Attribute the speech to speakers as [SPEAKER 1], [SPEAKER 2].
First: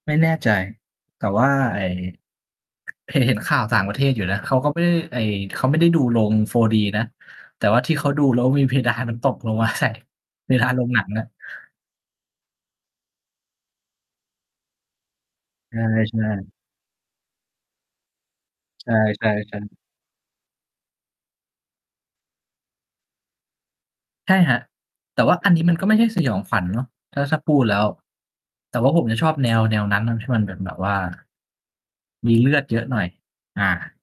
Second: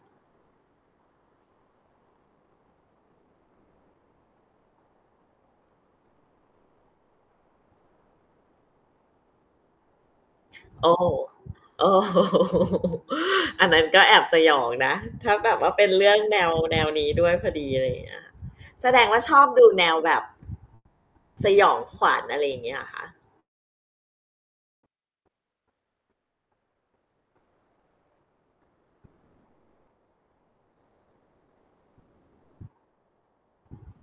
[SPEAKER 1] ไม่แน่ใจ แต่ว่าไอ้ เห็น เห็นข่าวต่างประเทศอยู่นะ เขาก็ไม่ได้ ไอ้เขาไม่ได้ดูโรง 4D นะ แต่ว่าที่เขาดูแล้วมีเพดานมันตกลงมาใส่ เพดานโร
[SPEAKER 2] โอ
[SPEAKER 1] ง
[SPEAKER 2] ้
[SPEAKER 1] หนั
[SPEAKER 2] โฮ
[SPEAKER 1] ง
[SPEAKER 2] ้
[SPEAKER 1] อะ
[SPEAKER 2] โอ้ อันนั้นก็แอบสยองนะ ถ้าแบบว่า
[SPEAKER 1] ใช
[SPEAKER 2] เป็นเรื่อง
[SPEAKER 1] ่
[SPEAKER 2] แนว
[SPEAKER 1] ๆ
[SPEAKER 2] แนวนี้ด้วยพอดี อะไรอย่างเงี้ย
[SPEAKER 1] ใ
[SPEAKER 2] แสดงว่า
[SPEAKER 1] ช
[SPEAKER 2] ชอบ
[SPEAKER 1] ่
[SPEAKER 2] ดู
[SPEAKER 1] ๆ ๆ
[SPEAKER 2] แนวแบบ สยองขวัญ อะไรอย่างเงี้ยเหรอคะ?
[SPEAKER 1] ใช่ครับ แต่ว่าอันนี้มันก็ไม่ใช่ สยองขวัญ เนาะ ถ้า ถ้าพูดแล้ว แต่ว่าผมจะชอบแนว แนวนั้นน่ะ ที่มันเป็นแบบว่า มีเลือดเยอะหน่อย อา